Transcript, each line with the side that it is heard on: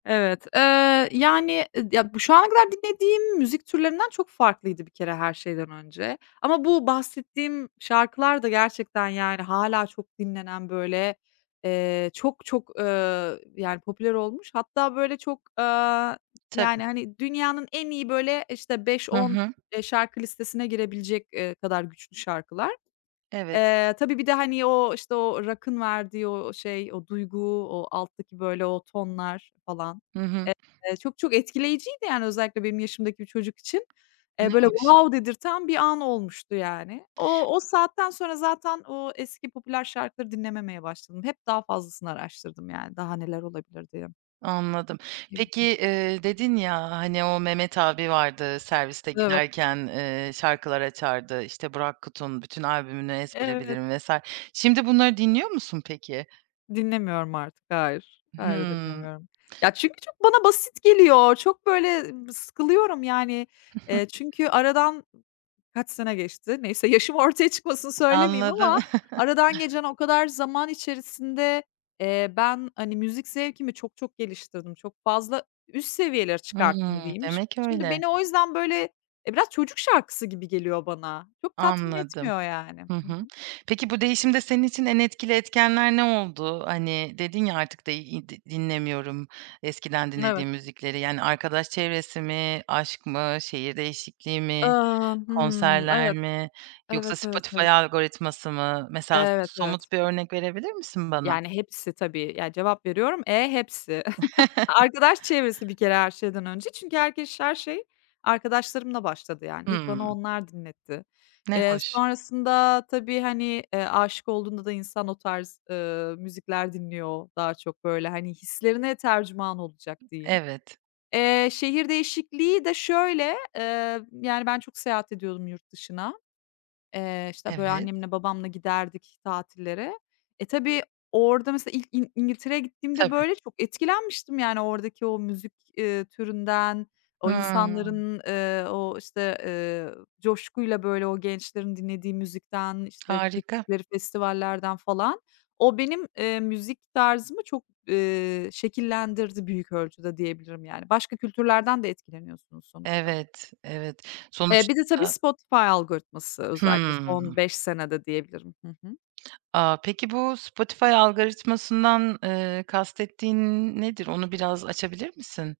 left: Evet, ııı, yani, ıd ya, bu şu ana kadar dinlediğim müzik türlerinden çok farklıydı bir kere her şeyden önce ama bu bahsettiğim şarkılar da gerçekten, yani, hâlâ çok dinlenen, böyle, eee, çok çok, ııı, yani, popüler olmuş hatta, böyle, çok, aaa,
right: Tabii.
left: yani, hani, dünyanın en iyi, böyle, işte, beş
right: Hı
left: on,
right: hı.
left: eee, şarkı listesine girebilecek, eee, kadar güçlü şarkılar.
right: Evet.
left: Eee, tabii bir de, hani o, işte, o rock'ın verdiği o şey, o duygu, o alttaki, böyle, o tonlar falan,
right: Hı hı.
left: eee, çok çok etkileyiciydi, yani, özellikle benim yaşımdaki bir çocuk için.
right: Ne
left: Eee, böyle,
right: hoş.
left: wow dedirten bir an olmuştu, yani. O o saatten sonra zaten o eski popüler şarkıları dinlememeye başladım. Hep daha fazlasını araştırdım, yani, daha neler olabilir diye.
right: Anladım. Peki,
left: [unintelligible]
right: eee, dedin, ya, ha hani o Mehmet abi vardı, serviste
left: Evet.
right: giderken, eee, şarkılar açardı, işte Burak Kut'un bütün albümünü ezbere
left: Evet.
right: bilirdim vs. Şimdi bunları dinliyor musun, peki?
left: Dinlemiyorum artık. Hayır. Hayır,
right: Hımm.
left: dinlemiyorum. Ya, çünkü çok bana basit geliyor. Çok, böyle, b sıkılıyorum, yani, eee çünkü aradan kaç sene geçti? Neyse yaşım ortaya çıkmasın söylemeyeyim
right: Anladım.
left: ama aradan geçen o kadar zaman içerisinde, eee, ben, hani, müzik zevkimi çok çok geliştirdim, çok fazla üst seviyelere
right: Hımm,
left: çıkarttım, diyeyim. Şim
right: demek
left: şimdi
right: öyle.
left: beni o yüzden, böyle e, biraz çocuk şarkısı gibi geliyor bana. Çok tatmin
right: Anladım.
left: etmiyor, yani.
right: Hı
left: Hı
right: hı.
left: hı.
right: Peki, bu değişimde senin için en etkili etkenler ne oldu? Hani dedin ya, artık de id dinlemiyorum eskiden
left: Evet.
right: dinlediğim müzikleri, yani, arkadaş çevresi mi, aşk mı, şehir değişikliği mi,
left: Iıı, hımm.
right: konserler
left: Evet.
right: mi yoksa
left: Evet, evet,
right: Spotify
left: evet.
right: algoritması mı? Mesela,
left: Evet,
right: so
left: evet.
right: somut bir örnek verebilir misin, bana?
left: Yani, hepsi tabii, ya, cevap veriyorum, e, hepsi. Arkadaş çevresi bir kere her şeyden önce çünkü herkeş her şey arkadaşlarımla başladı, yani. İlk bana
right: Hımm.
left: onlar dinletti.
right: Ne
left: Eee,
right: hoş.
left: sonrasında tabii, hani, eee, âşık olduğunda da insan o tarz, ııı, müzikler dinliyor daha çok, böyle. Hani, hislerine tercüman olacak, diyeyim.
right: Evet.
left: Eee, şehir değişikliği de şöyle, eee, yani, ben çok seyahat ediyordum yurt dışına. Eee, işte, böyle,
right: Evet.
left: annemle babamla giderdik tatillere. E, tabii orada, mesela, ilk İn İn İngiltere'ye gittiğimde,
right: Tabii.
left: böyle, çok etkilenmiştim, yani, oradaki o müzik, ııı, türünden, o
right: Hımm.
left: insanların, ııı, o, işte, ııı, coşkuyla, böyle, o gençlerin dinlediği müzikten, işte,
right: Harika.
left: gittikleri festivallerden, falan. O benim, eee, müzik tarzımı çok, eee, şekillendirdi büyük ölçüde diyebilirim, yani. Başka kültürlerden de etkileniyorsunuz sonuçta.
right: Evet, evet.
left: Bir de tabii,
right: Sonuçta
left: Spotify algoritması özellikle son
right: Hıımm.
left: 5 senede, diyebilirim. Hı hı.
right: A! Peki, bu Spotify algoritmasından, eee, kastettiğin nedir? Onu biraz açabilir misin?